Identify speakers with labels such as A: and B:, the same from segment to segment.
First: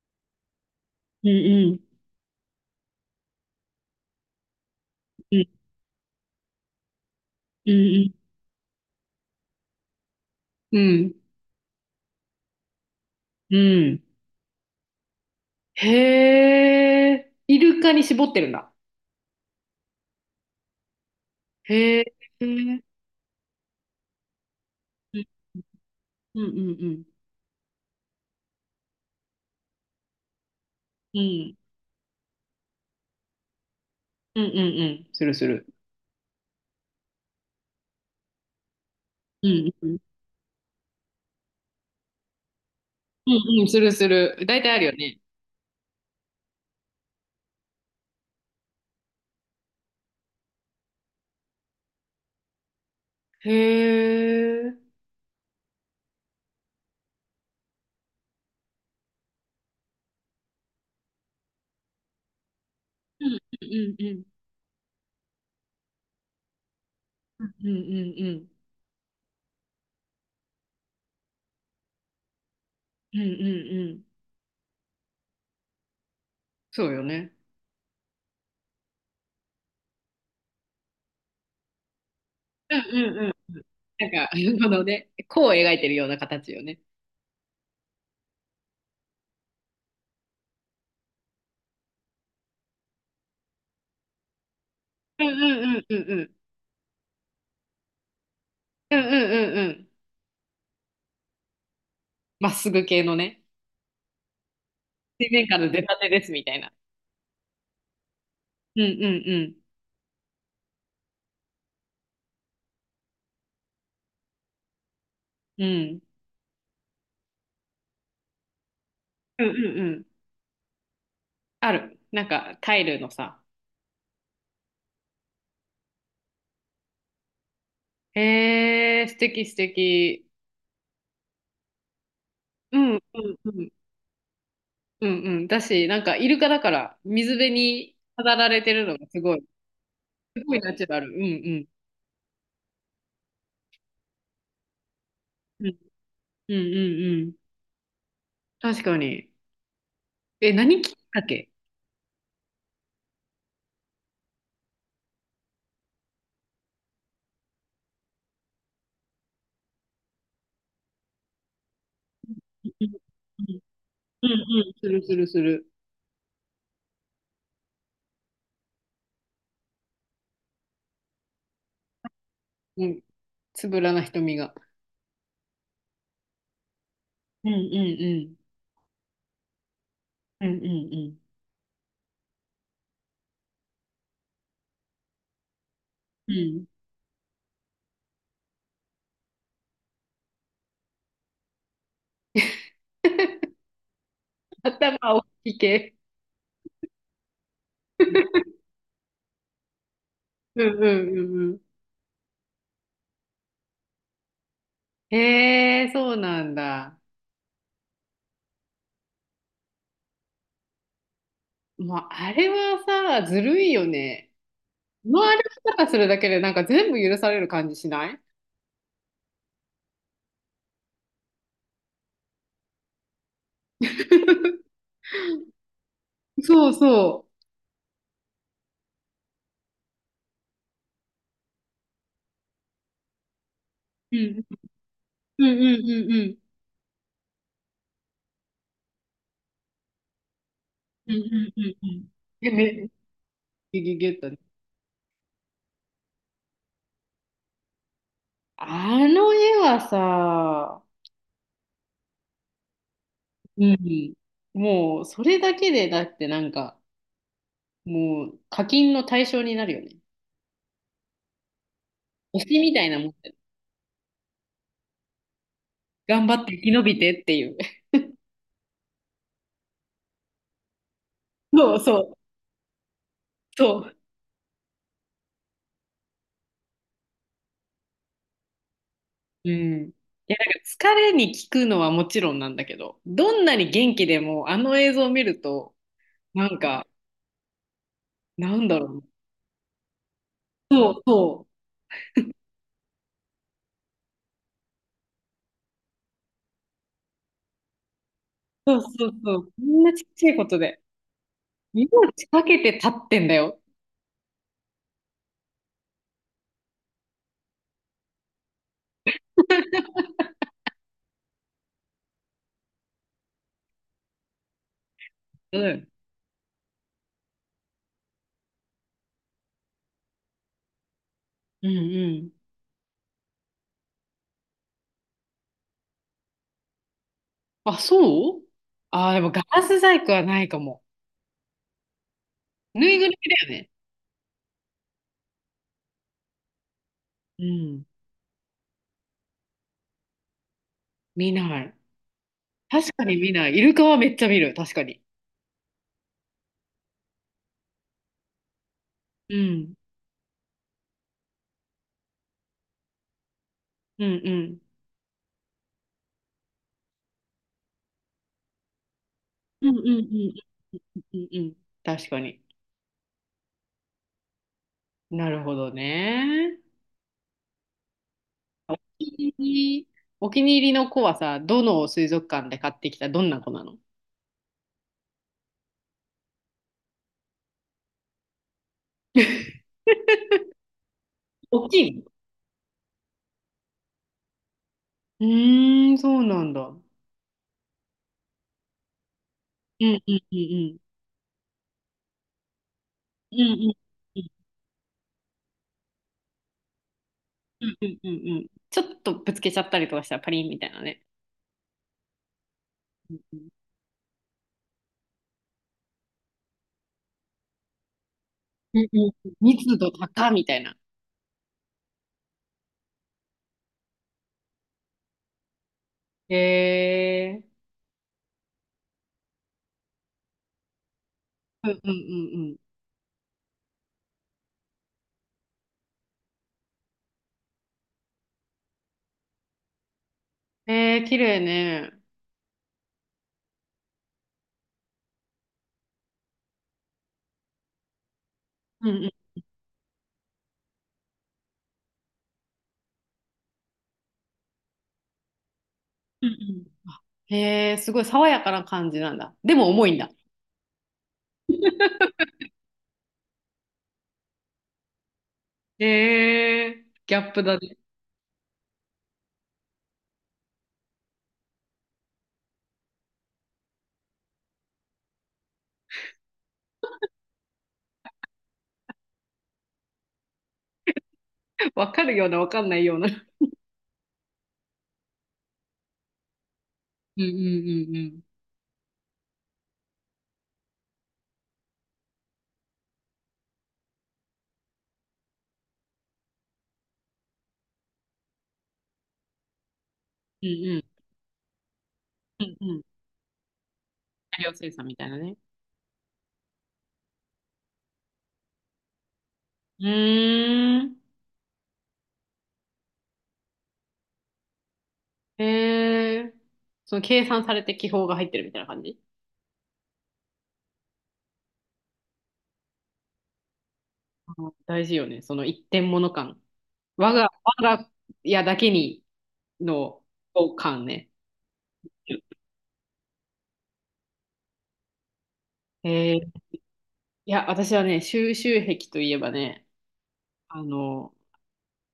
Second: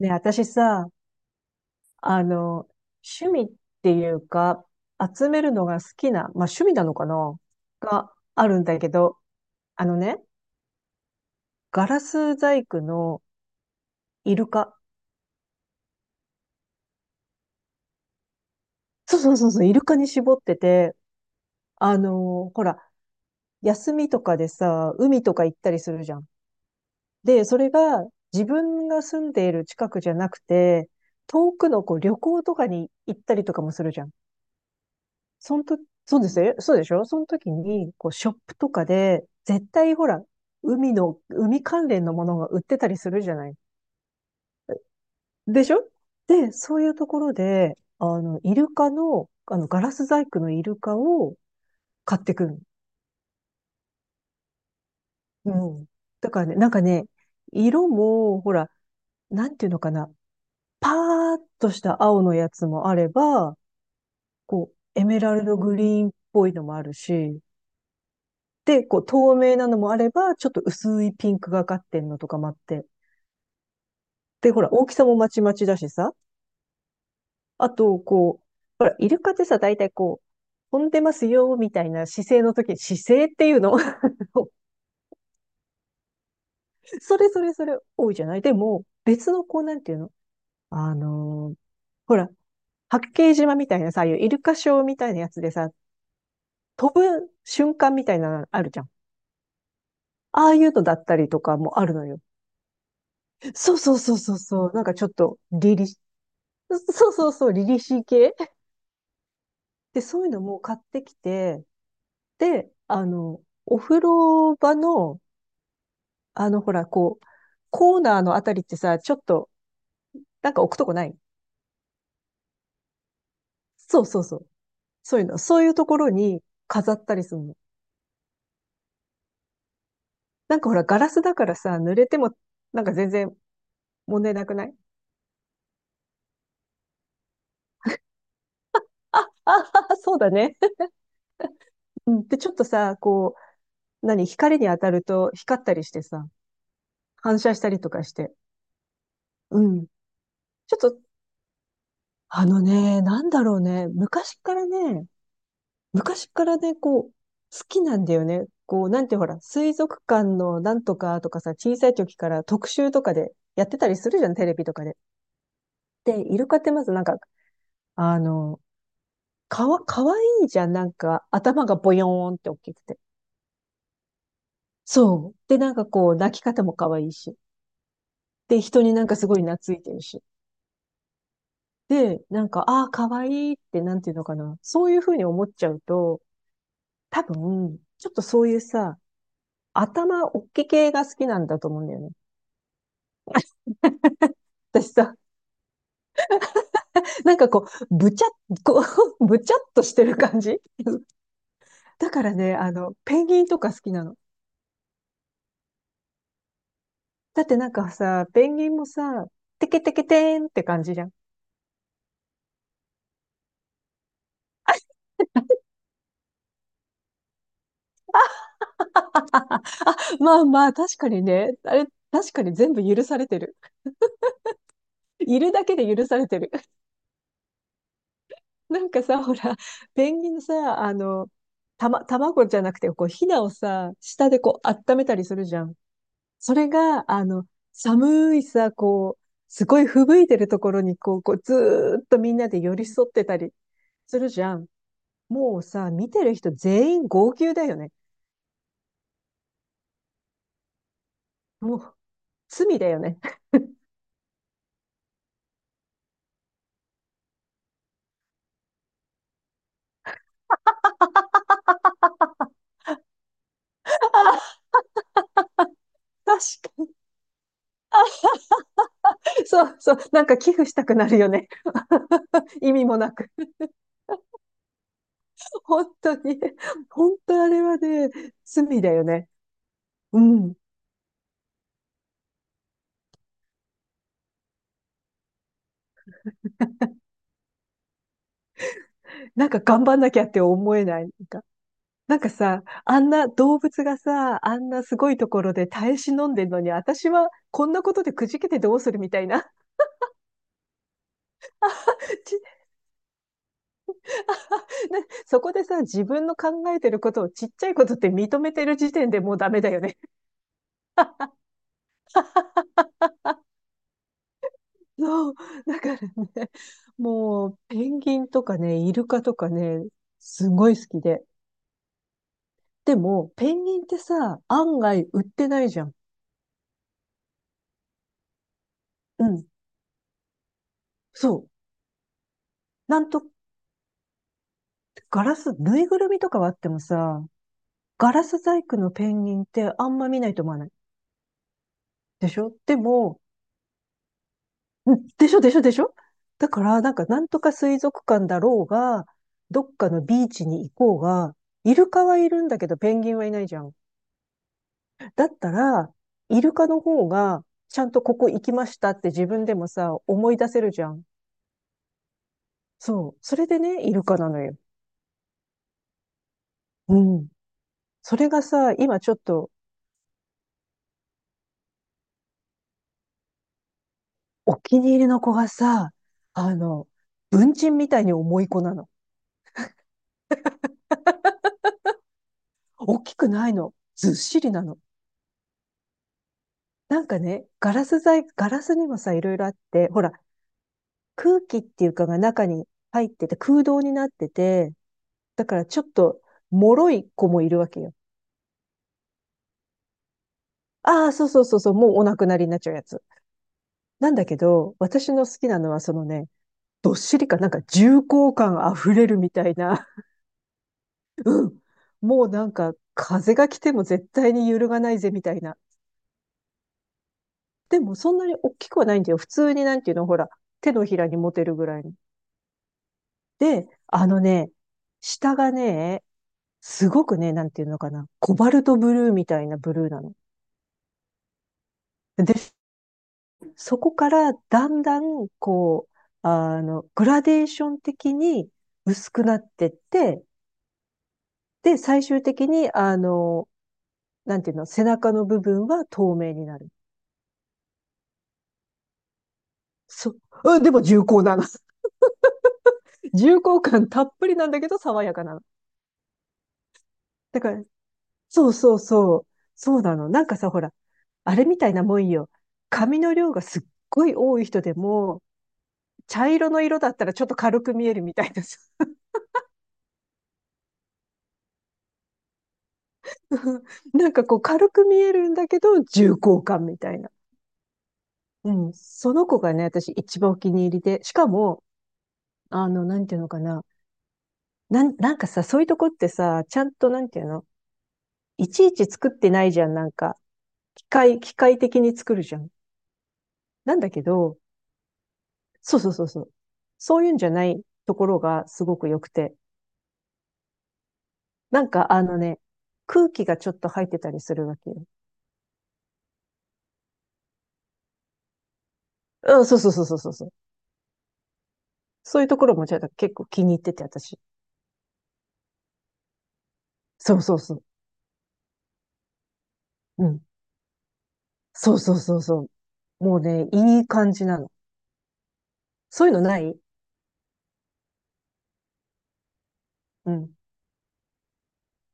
A: ね、私さ、
B: うんうん。
A: あの、趣味っていうか、集める
B: う
A: のが好きな、まあ趣味なのかなが
B: ん
A: あるんだけど、あのね、
B: うん。うん。
A: ガラス細工の
B: うん。
A: イルカ。
B: へえ、イルカに絞ってるんだ。
A: そうそうそうそう、イルカに絞ってて、
B: へえ。う
A: ほら、
B: ん
A: 休みとかでさ、
B: う
A: 海
B: ん
A: とか行ったりするじゃん。
B: うんうん。
A: で、それが自分が住んでいる近くじゃなくて、
B: う
A: 遠
B: ん
A: くのこう旅行とかに行ったりとかもするじゃん。
B: うんうんうん、するす
A: そん
B: る。
A: と、そうですよ。そうでしょ、その時に、こう、ショップとかで、
B: う
A: 絶
B: んう
A: 対
B: ん。
A: ほら、海の、海関連のものが売ってたりする
B: う
A: じゃない。
B: んうん、するする。大体あるよね。
A: でしょ。で、そういうところで、イルカの、ガラス細工のイルカを買ってくる。
B: へえ。うん
A: うん。だからね、なんかね、色も、ほら、なんていうのかな、パーッとした青のやつもあれば、
B: うんうんうん。
A: こう、エメラルドグリーンっぽいのもあるし、
B: うんうんうん。
A: で、こう透明なのもあれば、ちょっと薄いピンクがかってんのとかもあって。
B: うんうんうん。
A: で、ほら、大きさもまちまちだしさ。
B: そうよね。
A: あと、こう、ほら、イルカってさ、大体こう、飛んでますよ、みたいな姿勢の時
B: う
A: に、
B: んう
A: 姿
B: ん
A: 勢
B: う
A: っ
B: ん。
A: ていうの。
B: なんか、このね、弧を描いてるような形よね。
A: それそれそれ多いじゃない。でも、別のこう、なんていうの、あのーほら、八景島みたいなさ、ああいうイルカショーみたいな
B: うん
A: や
B: う
A: つでさ、
B: んうんうんうん。
A: 飛ぶ瞬間みたいなのあるじゃん。
B: うんうんうんうん。
A: ああいうのだったりとかもあるのよ。
B: まっすぐ系のね。
A: そうそうそうそうそう。なんかちょっ
B: 水
A: と、
B: 面下の
A: 凛
B: 出
A: 々、
B: たてですみたいな。
A: そうそうそう、リリシー系。
B: うんうん
A: で、そういうのも買ってきて、で、お風呂場の、
B: うん。うん。
A: ほら、こう、コーナーのあたりってさ、ちょっ
B: うん
A: と、
B: うんうん。
A: なんか置くとこない。
B: ある。なんかタイルのさ。
A: そうそうそう。そういうの。そういうところに飾ったりするの。
B: へえ、素敵素敵。
A: なんかほら、ガラスだからさ、濡れても、
B: う
A: なんか
B: ん
A: 全
B: う
A: 然
B: んうん。
A: 問題なくない？
B: うんうん。だし、なんかイルカだから水辺に飾られてるのがす
A: あ、
B: ごい。
A: あ、そうだ
B: すご
A: ね。
B: いナチュラル。うんうん。
A: うん。で、ちょっとさ、こう、何、光に当たると光っ
B: う
A: た
B: ん
A: りしてさ、
B: うんうんうん。
A: 反射したりとかして。
B: 確かに。
A: うん。
B: え、
A: ちょっ
B: 何きっ
A: と
B: かけ？
A: なんだろうね。昔からね、こう、好きなんだよね。こう、なんてほら、水族館のなんとかとかさ、小さい時から
B: う
A: 特
B: んう
A: 集とかで
B: ん
A: やってたりするじ
B: う
A: ゃ
B: ん
A: ん、
B: う
A: テレ
B: ん、
A: ビとか
B: す
A: で。
B: るするする。
A: で、イルカってまずなんか、あの、かわいいじゃん、なんか、頭がボヨーンって大きく
B: う
A: て。
B: ん。つぶらな瞳が。
A: そう。で、なんかこう、泣き方も可愛いし。
B: うんうん
A: で、人になんかすごい懐いてるし。
B: うん。うんうんう
A: で、なんか、ああ、可愛いいって、なんていうのかな。そういうふうに思っちゃうと、
B: ん。うん。
A: 多分、ちょっとそういうさ、頭おっきい系が好きなんだと思うんだよね。私
B: 頭
A: さ、
B: 大きい系。
A: なんかこう、ぶちゃっ、こう、ぶちゃっとしてる感じ。
B: うんうんうんうん。
A: だからね、ペンギンとか好きなの。
B: へえ、そうなんだ。
A: だってなんかさ、ペンギンもさ、テケテケテーンって感じじゃん。
B: もうあれはさ、ずるいよね。この歩き方するだけでなんか全部許される感じしない？
A: まあまあ、確かにね、あれ、確かに全部許されてる。いるだけで許されてる。
B: そうそ
A: なんかさ、ほら、ペンギンのさ、卵じゃなくて、こう、ヒナをさ、
B: う。う
A: 下で
B: ん
A: こう、温めたりす
B: う
A: る
B: ん
A: じゃん。
B: うんうんうん。
A: それが、寒いさ、こう、すごい吹雪いてるところに、
B: うん
A: こ
B: う
A: う、こう
B: ん
A: ず
B: うんう
A: ーっ
B: ん。
A: とみんな
B: え、
A: で寄り
B: め、
A: 添ってたり
B: ギュギュ
A: す
B: ッと
A: る
B: ね。
A: じゃん。もうさ、見てる人全員号泣だよね。
B: あの絵はさ、
A: もう、罪だよね。
B: うん。もうそれだけでだってなんか、もう課金の対象になるよね。推しみたいなもんだよ。頑張
A: 確
B: って生き延
A: か
B: びてっていう。
A: に。そうそう。なんか寄付したくなるよね。
B: そうそう。
A: 意味もなく。
B: そう。
A: 本当に。本当あれはね、罪だよね。
B: うん。い
A: う
B: や、なん
A: ん。
B: か疲れに効くのはもちろんなんだけど、どんなに元気でもあの映像を見ると、なんか、なんだろう。
A: なんか頑張んなきゃって思え
B: そ
A: な
B: う
A: い？
B: そう。
A: なんかさ、あんな動物がさ、あんなすごいところで耐え忍んでるのに、私はこんなことでくじけてど
B: そ
A: う
B: う
A: する
B: そ
A: み
B: う
A: たい
B: そう、
A: な。
B: こんなちっちゃいことで。命 かけて立ってんだよ。
A: ちな、そこでさ、自分の考えてることをちっちゃいことって認めてる時点でもうダメだよね。そう。
B: う
A: だ
B: ん。
A: からね、もう、ペンギンとかね、イルカとかね、すごい好きで。
B: うんうん。
A: でも、ペンギンってさ、案外売ってないじゃん。
B: あ、そう。あー、で
A: う
B: もガ
A: ん。
B: ラス細工はないかも。
A: そう。
B: ぬい
A: な
B: ぐる
A: んと、
B: みだよね。
A: ガラス、ぬいぐるみとかはあってもさ、
B: うん。
A: ガラス細工のペンギンってあんま見ないと思わない？
B: 見ない。
A: でしょ。で
B: 確かに
A: も、
B: 見ない。イルカはめっちゃ見る。確か
A: う
B: に。
A: ん、でしょ、でしょ、でしょ、だから、なんか、なんとか水族館だろうが、
B: う
A: どっ
B: ん。
A: かのビーチに行こうが、イルカはいるんだけど、ペンギンはいないじゃん。
B: うんうん。
A: だったら、イルカの方が、ちゃんとここ行きましたって自分でも
B: うんうんう
A: さ、思
B: ん
A: い出せるじゃ
B: う
A: ん。
B: んうんうん。確かに。
A: そう。それでね、イルカなのよ。
B: なるほどね。
A: うん。それがさ、今ちょっ
B: 気
A: と、
B: に、お気に入りの子はさ、どの水族館で買ってきたどんな子なの？
A: お気に入りの子がさ、あの、文鎮みたいに重い子なの。
B: 大きいの？
A: 大きくないの。ずっしりなの。
B: うーん、そうなんだ。うん
A: なんかね、ガラス材、ガラスにもさ、いろいろあっ
B: う
A: て、ほ
B: んう
A: ら、
B: んうん。
A: 空気っていうかが中に入って
B: う
A: て、
B: んう
A: 空
B: ん
A: 洞になっ
B: う
A: て
B: ん
A: て、だからちょっと、脆い子もいる
B: う
A: わ
B: ん
A: け
B: う
A: よ。
B: んうん。ちょっとぶつけちゃったりとかしたらパリンみたいなね。
A: ああ、そうそうそうそう、もうお亡くなりになっちゃうやつ。
B: うんうん
A: なんだけど、私の好きなのはそのね、どっしりかなんか重厚感あ
B: うん。
A: ふれ
B: うん
A: るみたい
B: 密
A: な。
B: 度高みたいな。
A: もうなんか風が来ても絶対に揺るがないぜみたいな。
B: へえ。
A: でもそんなに大きくはないんだよ。普通になんていうの、ほら、手のひらに持てるぐ
B: うんう
A: ら
B: ん
A: い
B: う
A: の。
B: んうん。
A: で、あのね、下がね、すごくね、なんていうのかな、コバルトブルーみたいなブルーなの。
B: へえ、綺麗ね。
A: で、そこからだんだん、こう、グラデーション的に
B: うんうん
A: 薄くなってって、で、最終的に、なんていうの、背中の部分は透
B: うん
A: 明になる。
B: うん。へえ、すごい爽やかな感じなんだ。でも重いんだ。
A: そう、うん、でも重厚なの。重厚感たっぷりなんだけど爽やかなの。
B: へえ、ギャッ
A: だ
B: プ
A: か
B: だ
A: ら、
B: ね。
A: そうそうそう。そうなの。なんかさ、ほら、あれみたいなもんよ。髪の量がすっごい多い人でも、茶色の色だったらちょっと軽く見えるみたいなさ。
B: わかるような、わかんないような。
A: なんかこう軽く見えるんだけど、重厚感みたいな。
B: うんうんうんうん。
A: うん。その子がね、私一番お気に入りで。しかも、なんていうのかな。なんかさ、そういうとこってさ、ちゃんとなんていうの、いちいち作ってないじゃん。なんか、
B: うんうん。
A: 機械的に作るじゃ
B: う
A: ん。
B: んうん。
A: なんだけ
B: 大
A: ど、
B: 量生産みたいなね。
A: そうそうそうそう。そういうんじゃないところがすごく良くて。
B: うーん。
A: なんか空気がちょっと入ってたりするわけよ。
B: へえ。その計算されて気泡が入ってるみたいな感じ？
A: うん、そうそうそうそうそうそう。そういうところもちょっと結構気に入ってて、私。
B: あの、大事よね。その一点物感。我
A: そう
B: が、
A: そうそう。
B: 我が家だけにの
A: うん。
B: 感ね。
A: そうそうそうそう。もうね、いい感じなの。
B: え
A: そういうの
B: ー、
A: ない？
B: いや、私はね、収集癖といえばね、
A: うん。
B: あの、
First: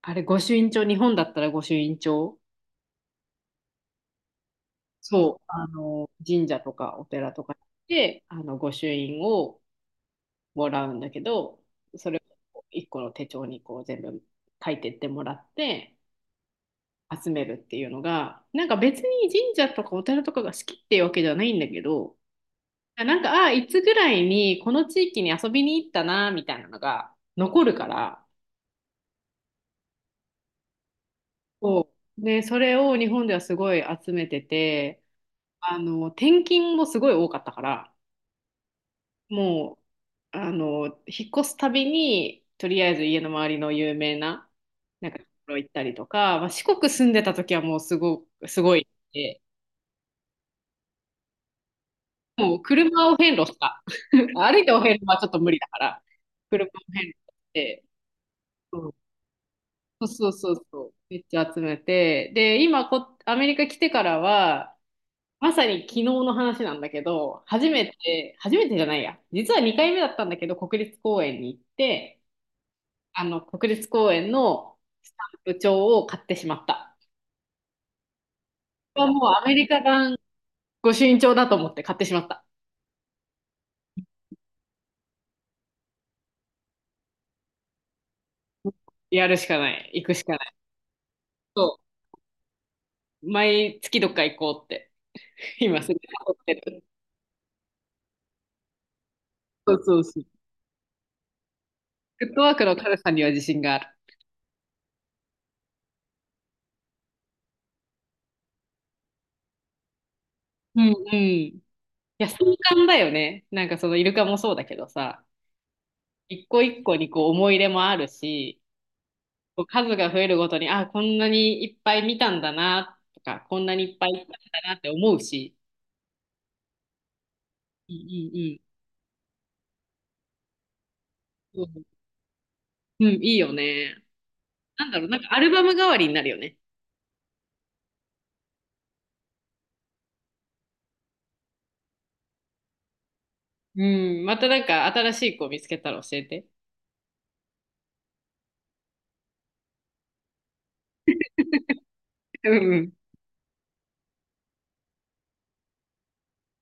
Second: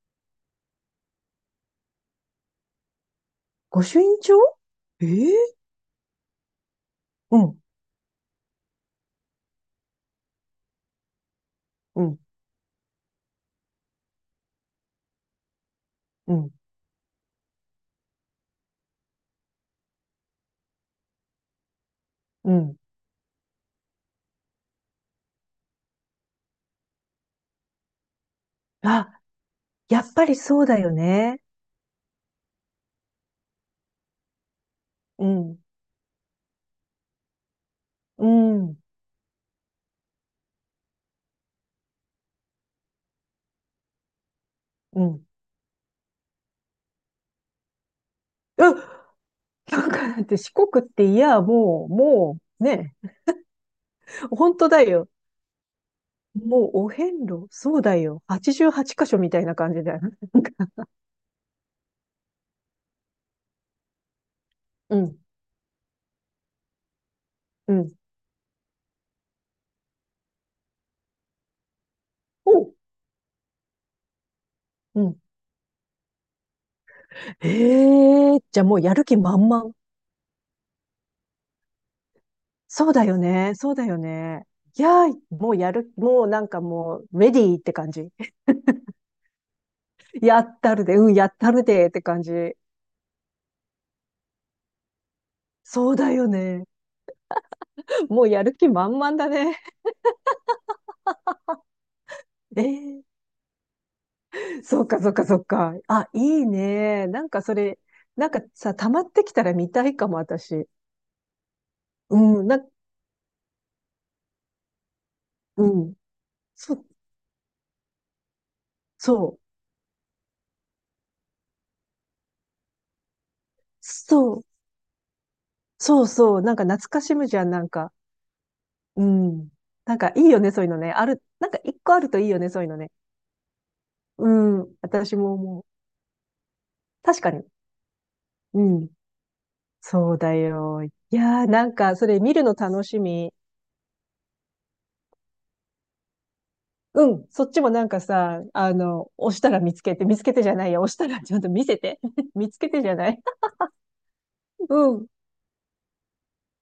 B: あれ、御朱印帳、日本だったら御朱印帳、
A: 御朱印帳。え
B: そ
A: え。
B: う、あの、神社とかお寺
A: う
B: とか
A: ん、
B: 行って、あの、御朱印をもらうんだけど、
A: う
B: そ
A: ん、
B: れを一個の手帳にこう全部書いてってもらって
A: うん、
B: 集めるっていうのが、なんか別に神社とかお寺とかが好きっていうわけじゃないんだけど、
A: うん。
B: なんか、あいつぐらいにこの地域に遊びに行ったな、みたいなのが残るから、
A: あ、やっぱりそうだよね。
B: そうね、それを日本ではすごい集めてて、
A: うん、
B: あの、転勤もすごい多かったから、
A: うん、うん。
B: もう、あの、引っ越すたびに、とりあえず家の周りの有名な、なんか、ところ行ったりとか、まあ、四国住んでた時はもうすご
A: うっ、
B: い、て、
A: なんかだって四国っていや、もう、も
B: もう
A: う、ね、
B: 車を遍路した。
A: 本
B: 歩い
A: 当
B: てお
A: だ
B: 遍路
A: よ。
B: はちょっと無理だから、車
A: も
B: を
A: うお
B: 遍路し
A: 遍路、そう
B: て、
A: だよ。88
B: うん、
A: 箇所みたいな感じだよ。
B: そうそうそうそう、めっちゃ集めて、で、アメリカ来てからは、
A: うん、
B: まさに昨日の話なんだけど、
A: うん。
B: 初めてじゃないや、実は2回目だったんだけど、国立公園に行って、
A: おう。
B: あの、国立公園の
A: う
B: ス
A: ん。
B: タンプ帳を買ってしまった。
A: ええ、ーじゃあもうや
B: これ
A: る
B: は
A: 気
B: もうア
A: 満
B: メリ
A: 々。
B: カ版御朱印帳だと思って買ってしまった。
A: そうだよね。そうだよね。いやー、もうやる、もうなんかもう、レディーって感じ。
B: やるしかない。行くしか
A: や
B: ない。
A: ったるで、うん、やったる
B: そ
A: でって感じ。
B: う。毎月どっか行こうって。今
A: そ
B: す
A: う
B: ぐ
A: だよ
B: 思って
A: ね。
B: る。
A: もうやる気満々だね。
B: そうそうそう。フットワーク
A: え
B: の軽さ
A: え、
B: には自信がある。
A: そうか、そうか、そうか。あ、いいね。なんかそれ、なんかさ、溜まってきたら見たいかも、私。
B: うんうん。いや、壮
A: うん、な、
B: 観だよね。なんかそのイルカもそうだけどさ、
A: うん。
B: 一個一
A: そ、
B: 個にこう思い入れもあるし、
A: そう、
B: こう数が増えるごとに、あ、こんなにいっぱい見たんだなとか、こんなにいっぱい行った
A: そう、
B: んだなって思うし、
A: そう、そう、なんか懐かしむじゃん、なん
B: う
A: か。
B: んうんうん。
A: うん。なんかいいよね、そういうのね。ある、なんか
B: う
A: 一
B: ん、
A: 個あるといいよね、そういうのね。
B: うん、いいよね。
A: うん、
B: なんだろう、
A: 私
B: なんか
A: も
B: アル
A: 思
B: バ
A: う。
B: ム代わりになるよね。
A: 確かに。うん。そうだよ。いやー、なんか、それ見るの楽しみ。
B: うん、またなんか新しい子見つけたら教えて。
A: うん、そっちもなんかさ、押したら見つけて、見つけてじゃないや、押したらちゃんと見せて。見
B: う
A: つけ
B: んう
A: てじゃ
B: ん
A: ない。うん